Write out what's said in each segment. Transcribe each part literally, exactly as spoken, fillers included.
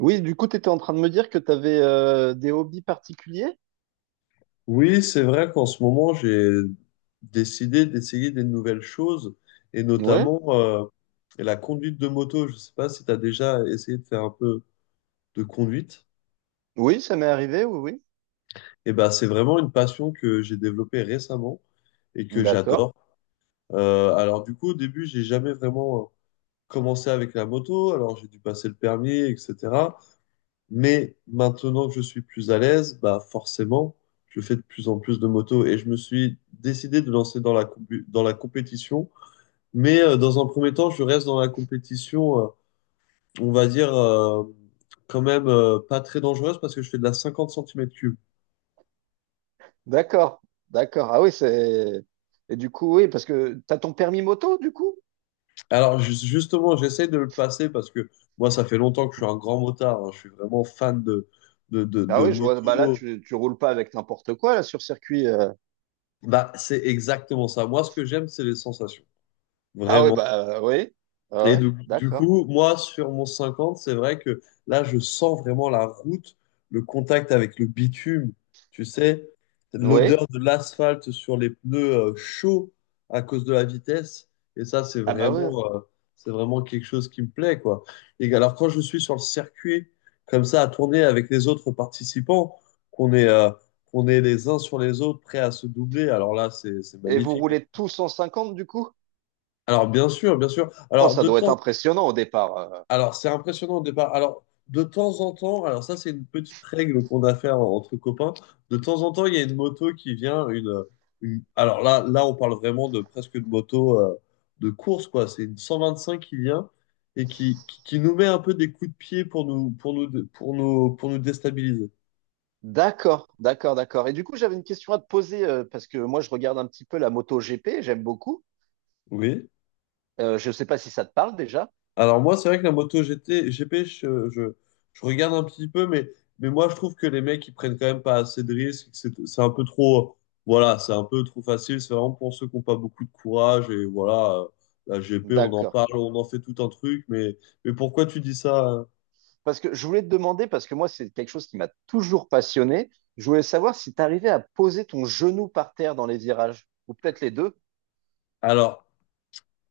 Oui, du coup, tu étais en train de me dire que tu avais des hobbies particuliers? Oui, c'est vrai qu'en ce moment, j'ai décidé d'essayer des nouvelles choses et Ouais. notamment euh, la conduite de moto. Je sais pas si tu as déjà essayé de faire un peu de conduite. Oui, ça m'est arrivé, oui, oui. Et ben, c'est vraiment une passion que j'ai développée récemment et que D'accord. j'adore. Euh, alors du coup, au début, j'ai jamais vraiment euh, commencé avec la moto. Alors j'ai dû passer le permis, et cetera. Mais maintenant que je suis plus à l'aise, bah forcément, je fais de plus en plus de motos et je me suis décidé de lancer dans la, compu- dans la compétition. Mais euh, dans un premier temps, je reste dans la compétition, euh, on va dire, euh, quand même euh, pas très dangereuse parce que je fais de la cinquante centimètres cubes. D'accord. D'accord. Ah oui, c'est. Et du coup, oui, parce que tu as ton permis moto, du coup? Alors ju- justement, j'essaie de le passer parce que moi, ça fait longtemps que je suis un grand motard. hein. Je suis vraiment fan de, de, de, Ah de oui, je vois, bah là, moto. tu, tu roules pas avec n'importe quoi, là, sur circuit. euh. Bah, c'est exactement ça. Moi, ce que j'aime, c'est les sensations. Ah oui, Vraiment. bah euh, oui. Ah Et ouais, du, du d'accord. coup, moi, sur mon cinquante, c'est vrai que là, je sens vraiment la route, le contact avec le bitume, tu sais, Oui. l'odeur de l'asphalte sur les pneus euh, chauds à cause de la vitesse. Et ça, c'est Ah bah oui. vraiment, euh, c'est vraiment quelque chose qui me plaît, quoi. Et alors, quand je suis sur le circuit, comme ça, à tourner avec les autres participants, qu'on est, euh, qu'on est les uns sur les autres, prêts à se doubler, alors là, c'est, c'est Et vous magnifique. roulez tous cent cinquante, du coup? Alors, bien sûr, bien sûr. Oh, Alors, ça de doit être temps impressionnant au départ. euh. Alors, c'est impressionnant au départ. Alors, de temps en temps, alors ça, c'est une petite règle qu'on a fait en- entre copains. De temps en temps, il y a une moto qui vient, une, une- alors là, là, on parle vraiment de presque une moto euh, de course, quoi. C'est une cent vingt cinq qui vient et qui, qui, qui nous met un peu des coups de pied pour nous, pour nous, pour nous, pour nous déstabiliser. D'accord, d'accord, d'accord. Et du coup, j'avais une question à te poser, euh, parce que moi, je regarde un petit peu la moto G P, j'aime beaucoup. Oui. Euh, je ne sais pas si ça te parle déjà. Alors moi, c'est vrai que la moto G T, G P, je, je, je regarde un petit peu, mais, mais moi, je trouve que les mecs, ils prennent quand même pas assez de risques. Que C'est c'est un peu trop, voilà, c'est un peu trop facile. C'est vraiment pour ceux qui n'ont pas beaucoup de courage. Et voilà, euh, la G P, on en D'accord. parle, on en fait tout un truc. Mais, mais pourquoi tu dis ça? euh Parce que je voulais te demander, parce que moi, c'est quelque chose qui m'a toujours passionné. Je voulais savoir si tu arrivais à poser ton genou par terre dans les virages, ou peut-être les deux. Alors,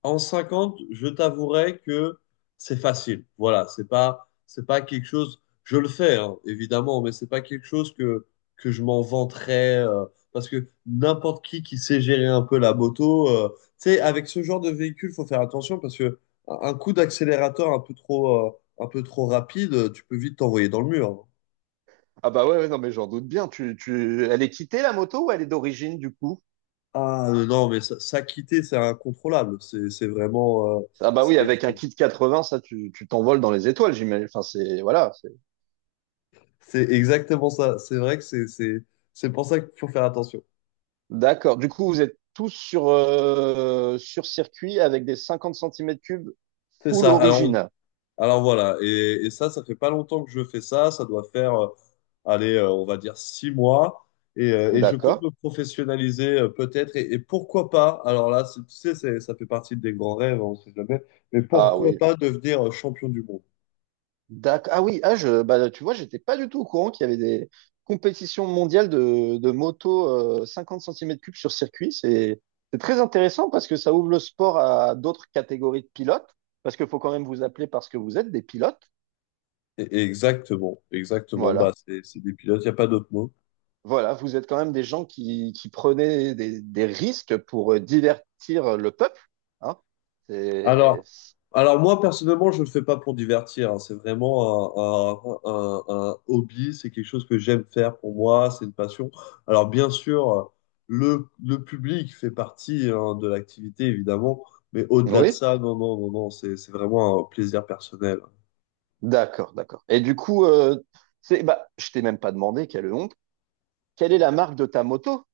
en cinquante, je t'avouerai que c'est facile. Voilà, c'est pas, c'est pas quelque chose. Je le fais, hein, évidemment, mais c'est pas quelque chose que, que je m'en vanterais. euh, Parce que n'importe qui qui sait gérer un peu la moto, euh, tu sais, avec ce genre de véhicule, faut faire attention parce que un coup d'accélérateur un peu trop, euh, un peu trop rapide, euh, tu peux vite t'envoyer dans le mur. hein. Ah bah ouais, ouais, non, mais j'en doute bien. Tu, tu... Elle est quittée, la moto, ou elle est d'origine, du coup? Ah euh, non, mais ça, ça, quitter, c'est incontrôlable. C'est, c'est vraiment. euh, Ah bah c'est- oui, avec un kit quatre-vingts, ça, tu, tu t'envoles dans les étoiles, j'imagine. Enfin, c'est, voilà. c'est- C'est exactement ça. C'est vrai que c'est c'est c'est pour ça qu'il faut faire attention. D'accord. Du coup, vous êtes tous sur, euh, sur circuit avec des cinquante centimètres cubes C'est full ça. Alors on- original. alors voilà. Et, et ça, ça fait pas longtemps que je fais ça. Ça doit faire, euh, allez, euh, on va dire six mois. Et, euh, et je compte D'accord. me professionnaliser euh, peut-être. Et, et pourquoi pas? Alors là, c'est- tu sais, c'est- ça fait partie des grands rêves, hein, on sait jamais. Mais Ah pourquoi oui. pas devenir euh, champion du monde? D'ac- Ah oui, ah je, bah, tu vois, j'étais pas du tout au courant qu'il y avait des compétitions mondiales de, de moto euh, cinquante centimètres cubes sur circuit. C'est c'est très intéressant parce que ça ouvre le sport à d'autres catégories de pilotes, parce qu'il faut quand même vous appeler parce que vous êtes des pilotes. Et- et exactement, exactement. Bah, Voilà, c'est c'est des pilotes. Il y a pas d'autre mot. voilà, vous êtes quand même des gens qui, qui prenaient des, des risques pour euh, divertir le peuple. Hein. C'est- Alors, alors moi, personnellement, je ne le fais pas pour divertir. hein. C'est vraiment un, un- un- un hobby, c'est quelque chose que j'aime faire pour moi, c'est une passion. Alors, bien sûr, le, le public fait partie hein, de l'activité, évidemment, mais au-delà de Oui, ça, non, non, non, non, c'est, c'est vraiment un plaisir personnel. d'accord, d'accord. Et du coup, euh, c'est, bah, je t'ai même pas demandé, quelle honte, quelle est la marque de ta moto?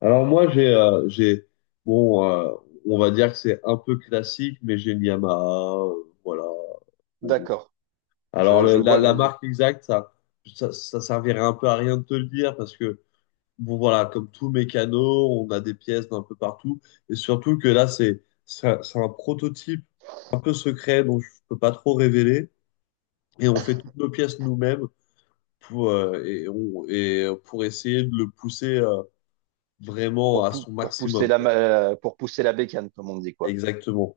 Alors, moi, j'ai, euh, j'ai, bon, euh, on va dire que c'est un peu classique, mais j'ai une Yamaha, euh, voilà. Bon. D'accord. Alors, Je, le- je la, vois la les- marque exacte, ça, ça, ça servirait un peu à rien de te le dire, parce que bon voilà, comme tout mécano, on a des pièces d'un peu partout. Et surtout que là, c'est c'est un, c'est un prototype un peu secret dont je peux pas trop révéler. Et on fait toutes nos pièces nous-mêmes pour, euh, et on, et pour essayer de le pousser euh, vraiment pour, à pou- son pour pousser maximum, la, quoi. ma- euh, pour pousser la bécane, comme on dit, quoi. Exactement.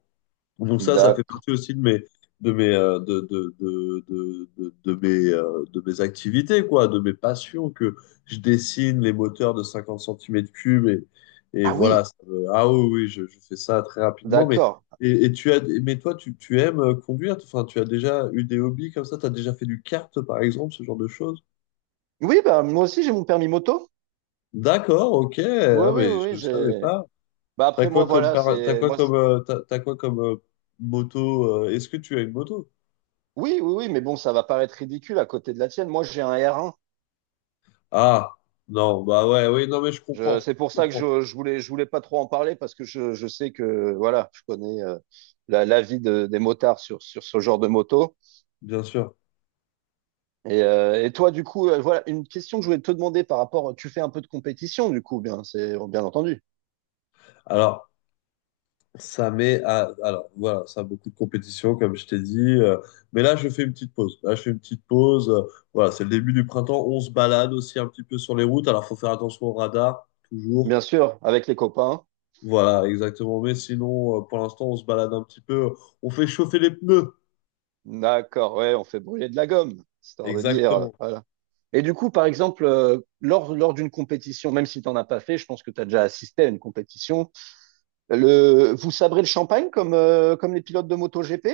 Donc ça, ça fait D'accord. partie aussi de mes, de mes, euh, de, de, de, de, de, de mes, euh, de mes activités, quoi, de mes passions, que je dessine les moteurs de cinquante centimètres cubes et, et Ah voilà. oui, ça me- Ah oui, oui, je, je fais ça très rapidement. Mais, d'accord. et, et tu as, mais toi, tu, tu aimes euh, conduire? Enfin, tu as déjà eu des hobbies comme ça? Tu as déjà fait du kart, par exemple, ce genre de choses? Oui, bah, moi aussi, j'ai mon permis moto. D'accord, ok. Oui, Ah, oui, oui, mais je oui, ne savais j'ai. pas. Bah, T'as après, moi, quoi comme, voilà, par- t'as c'est. quoi Moi, c'est- comme, euh, t'as, t'as quoi comme euh, moto? euh, Est-ce que tu as une moto? oui, oui, oui, mais bon, ça va paraître ridicule à côté de la tienne. Moi, j'ai un R un. Ah, non, bah ouais, oui, non, mais je Je, comprends, c'est pour je ça que comprends, je, je voulais, je voulais pas trop en parler parce que je, je sais que, voilà, je connais euh, la, la vie de- des motards sur, sur ce genre de moto. bien sûr. Et, euh, et toi, du coup, euh, voilà une question que je voulais te demander par rapport. Tu fais un peu de compétition, du coup, bien, c'est bien entendu. Alors, ça met à, alors, voilà, ça a beaucoup de compétition, comme je t'ai dit, euh, mais là, je fais une petite pause. Là, je fais une petite pause. euh, Voilà, c'est le début du printemps. On se balade aussi un petit peu sur les routes. Alors, faut faire attention au radar, toujours. Bien sûr, avec les copains. Voilà, exactement. Mais sinon, euh, pour l'instant, on se balade un petit peu. On fait chauffer les pneus. D'accord, ouais, on fait brûler de la gomme, histoire de dire. euh, Exactement. voilà. Et du coup, par exemple, euh, lors, lors d'une compétition, même si tu n'en as pas fait, je pense que tu as déjà assisté à une compétition, le, vous sabrez le champagne comme, euh, comme les pilotes de MotoGP?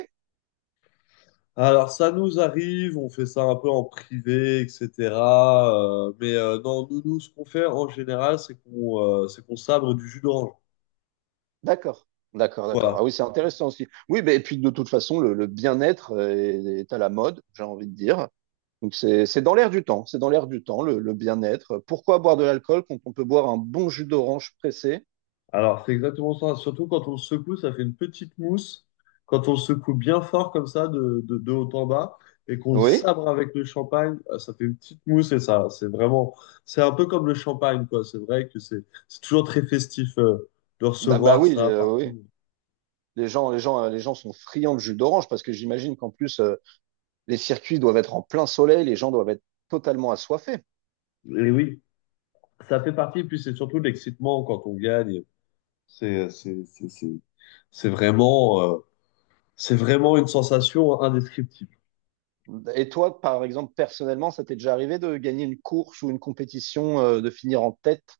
Alors, ça nous arrive, on fait ça un peu en privé, et cetera euh, mais euh, Non, nous, nous, ce qu'on fait en général, c'est qu'on euh, c'est qu'on sabre du jus d'orange. D'accord, d'accord, d'accord. Voilà. Ah oui, c'est intéressant aussi. Oui, mais, et puis de toute façon, le, le bien-être euh, est, est à la mode, j'ai envie de dire. Donc c'est c'est dans l'air du temps, c'est dans l'air du temps, le, le bien-être. Pourquoi boire de l'alcool quand on peut boire un bon jus d'orange pressé? Alors, c'est exactement ça. Surtout quand on le secoue, ça fait une petite mousse. Quand on le secoue bien fort comme ça, de, de, de haut en bas, et qu'on le Oui, sabre avec le champagne, euh, ça fait une petite mousse et ça, c'est vraiment, c'est un peu comme le champagne, quoi. C'est vrai que c'est c'est toujours très festif euh, de bah, bah recevoir oui, ça euh, oui. partout. Les gens, les gens, euh, les gens sont friands de jus d'orange parce que j'imagine qu'en plus euh, les circuits doivent être en plein soleil, les gens doivent être totalement assoiffés. Et oui. Ça fait partie, puis c'est surtout l'excitement quand on gagne. C'est, c'est, c'est, c'est, c'est vraiment, euh, c'est vraiment une sensation indescriptible. Et toi, par exemple, personnellement, ça t'est déjà arrivé de gagner une course ou une compétition, euh, de finir en tête?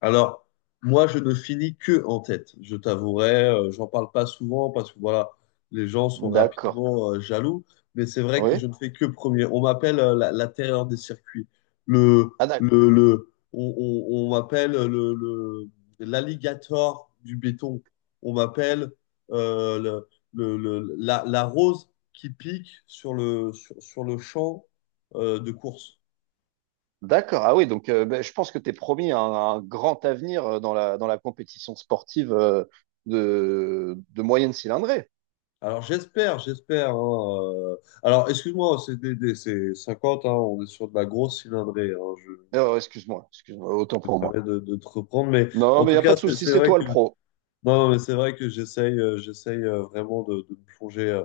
Alors, moi, je ne finis que en tête, je t'avouerai. euh, J'en parle pas souvent parce que voilà, les gens sont D'accord. rapidement euh, jaloux. Mais c'est vrai que je Oui. ne fais que premier. On m'appelle euh, la, la terreur des circuits. Le, Ah, le, le, on on- on m'appelle euh, le, le- l'alligator du béton. On m'appelle euh, le, le- le- la, la rose qui pique sur le, sur, sur le champ euh, de course. d'accord. Ah oui, donc euh, ben, je pense que tu es promis un, un grand avenir euh, dans la, dans la compétition sportive euh, de, de moyenne cylindrée. Alors j'espère, j'espère. hein, euh. Alors excuse-moi, c'est des, des- c'est cinquante, hein, on est sur de la grosse cylindrée, hein, je me Euh, excuse-moi, excuse-moi, autant pour moi. permets de, de te reprendre, mais Non, en mais il tout n'y a pas cas, de c'est souci, c'est c'est vrai toi que le non, pro. non, mais c'est vrai que j'essaye, euh, j'essaye euh, vraiment de, de me plonger euh,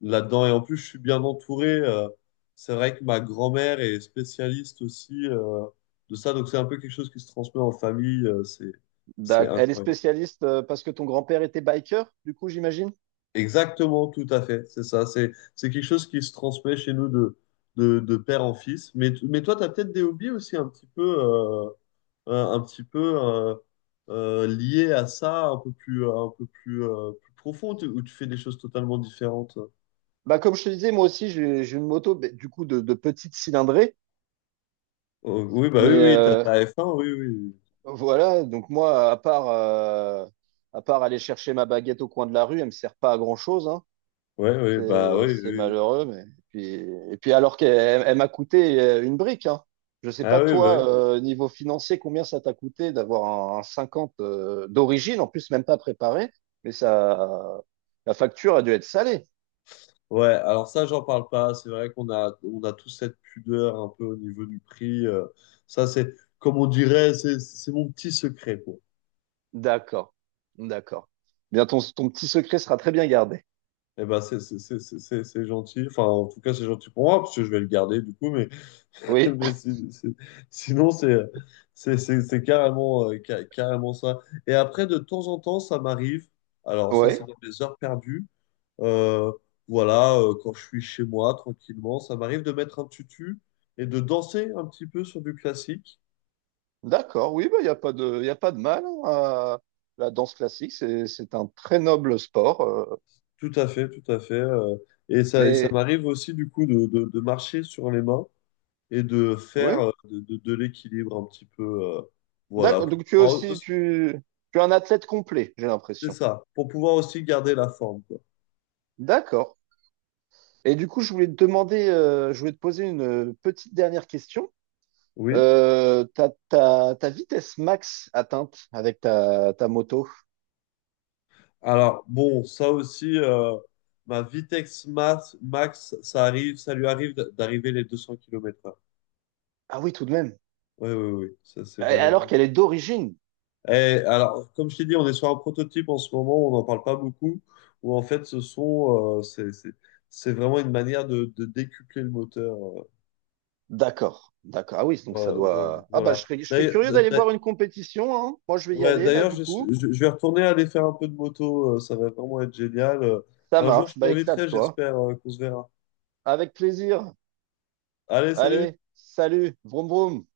là-dedans. Et en plus, je suis bien entouré. euh. C'est vrai que ma grand-mère est spécialiste aussi euh, de ça, donc c'est un peu quelque chose qui se transmet en famille. euh, c'est c'est D'ac- Elle est incroyable. spécialiste euh, parce que ton grand-père était biker, du coup, j'imagine. Exactement, tout à fait. C'est ça. C'est, c'est quelque chose qui se transmet chez nous de, de, de père en fils. Mais, t- mais toi, tu as peut-être des hobbies aussi un petit peu, euh, un, un petit peu euh, euh, liés à ça, un peu plus, un peu plus, euh, plus profond, tu- où tu fais des choses totalement différentes. Bah, comme je te disais, moi aussi, j'ai j'ai une moto, ben, du coup, de, de petite cylindrée. Oh, oui, bah oui, Mais oui, t'as euh, ta F un, oui, oui. voilà, donc moi, à part, euh, à part aller chercher ma baguette au coin de la rue, elle me sert pas à grand-chose, hein. Ouais, oui, bah C'est oui, c'est oui. malheureux, mais et puis, et puis, alors qu'elle elle m'a coûté euh, une brique, hein. Je sais pas Ah oui, bah toi, oui. euh, niveau financier, combien ça t'a coûté d'avoir un, un, cinquante euh, d'origine, en plus même pas préparé, mais ça, la facture a dû être salée. Ouais, alors ça, j'en parle pas. C'est vrai qu'on a, on a tous cette pudeur un peu au niveau du prix. euh, ça, c'est, comme on dirait, c'est c'est mon petit secret, quoi. D'accord, d'accord. Bien, ton, ton petit secret sera très bien gardé. Eh ben, c'est c'est- c'est- c'est- c'est- c'est gentil. Enfin, en tout cas, c'est gentil pour moi, parce que je vais le garder, du coup. Mais, Oui, mais si- si- sinon, c'est c'est- c'est- c'est carrément, euh, ca- carrément ça. Et après, de temps en temps, ça m'arrive. Alors, ça, c'est oui, dans les heures perdues. Euh, voilà, euh, quand je suis chez moi tranquillement, ça m'arrive de mettre un tutu et de danser un petit peu sur du classique. d'accord, oui, bah il y a pas de, y a pas de mal hein, à la danse classique, c'est c'est un très noble sport, euh, Tout à fait, tout à fait. Euh, et ça, et ça mais m'arrive aussi du coup de, de- de marcher sur les mains et de faire oui. euh, de, de- de l'équilibre un petit peu. euh, Voilà, D'accord. pour Donc tu es pouvoir aussi aussi- tu, tu es un athlète complet, j'ai c'est l'impression. ça, pour pouvoir aussi garder la forme, quoi. D'accord. Et du coup, je voulais te demander, euh, je voulais te poser une petite dernière question. Oui. Euh, ta, ta, ta vitesse max atteinte avec ta, ta moto. Alors bon, ça aussi, euh, ma Vitex Max, Max, ça arrive, ça lui arrive d'arriver les deux cents kilomètres heure. Ah oui, tout de même. Oui, oui, oui, ça c'est Euh, Alors vraiment. qu'elle est d'origine. Eh, alors, comme je t'ai dit, on est sur un prototype en ce moment, on n'en parle pas beaucoup, où en fait, ce sont, euh, c'est, c'est, c'est vraiment une manière de, de décupler le moteur. euh, D'accord. D'accord. Ah oui, donc ça Voilà. vo- doit. Ah bah Voilà. je serais, je serais D'ailleurs, curieux d'a- d'aller d'a- voir une compétition, hein. Moi, je vais y ouais, aller là d'ailleurs, du je, suis- coup. je- je vais retourner aller faire un peu de moto, euh, ça va vraiment être génial. Euh, Ça Un jour, je marche. Bah t'inviterai, éclate-toi. j'espère, euh, qu'on se verra. Avec plaisir. Allez, salut! Allez, salut. Vroom vroom.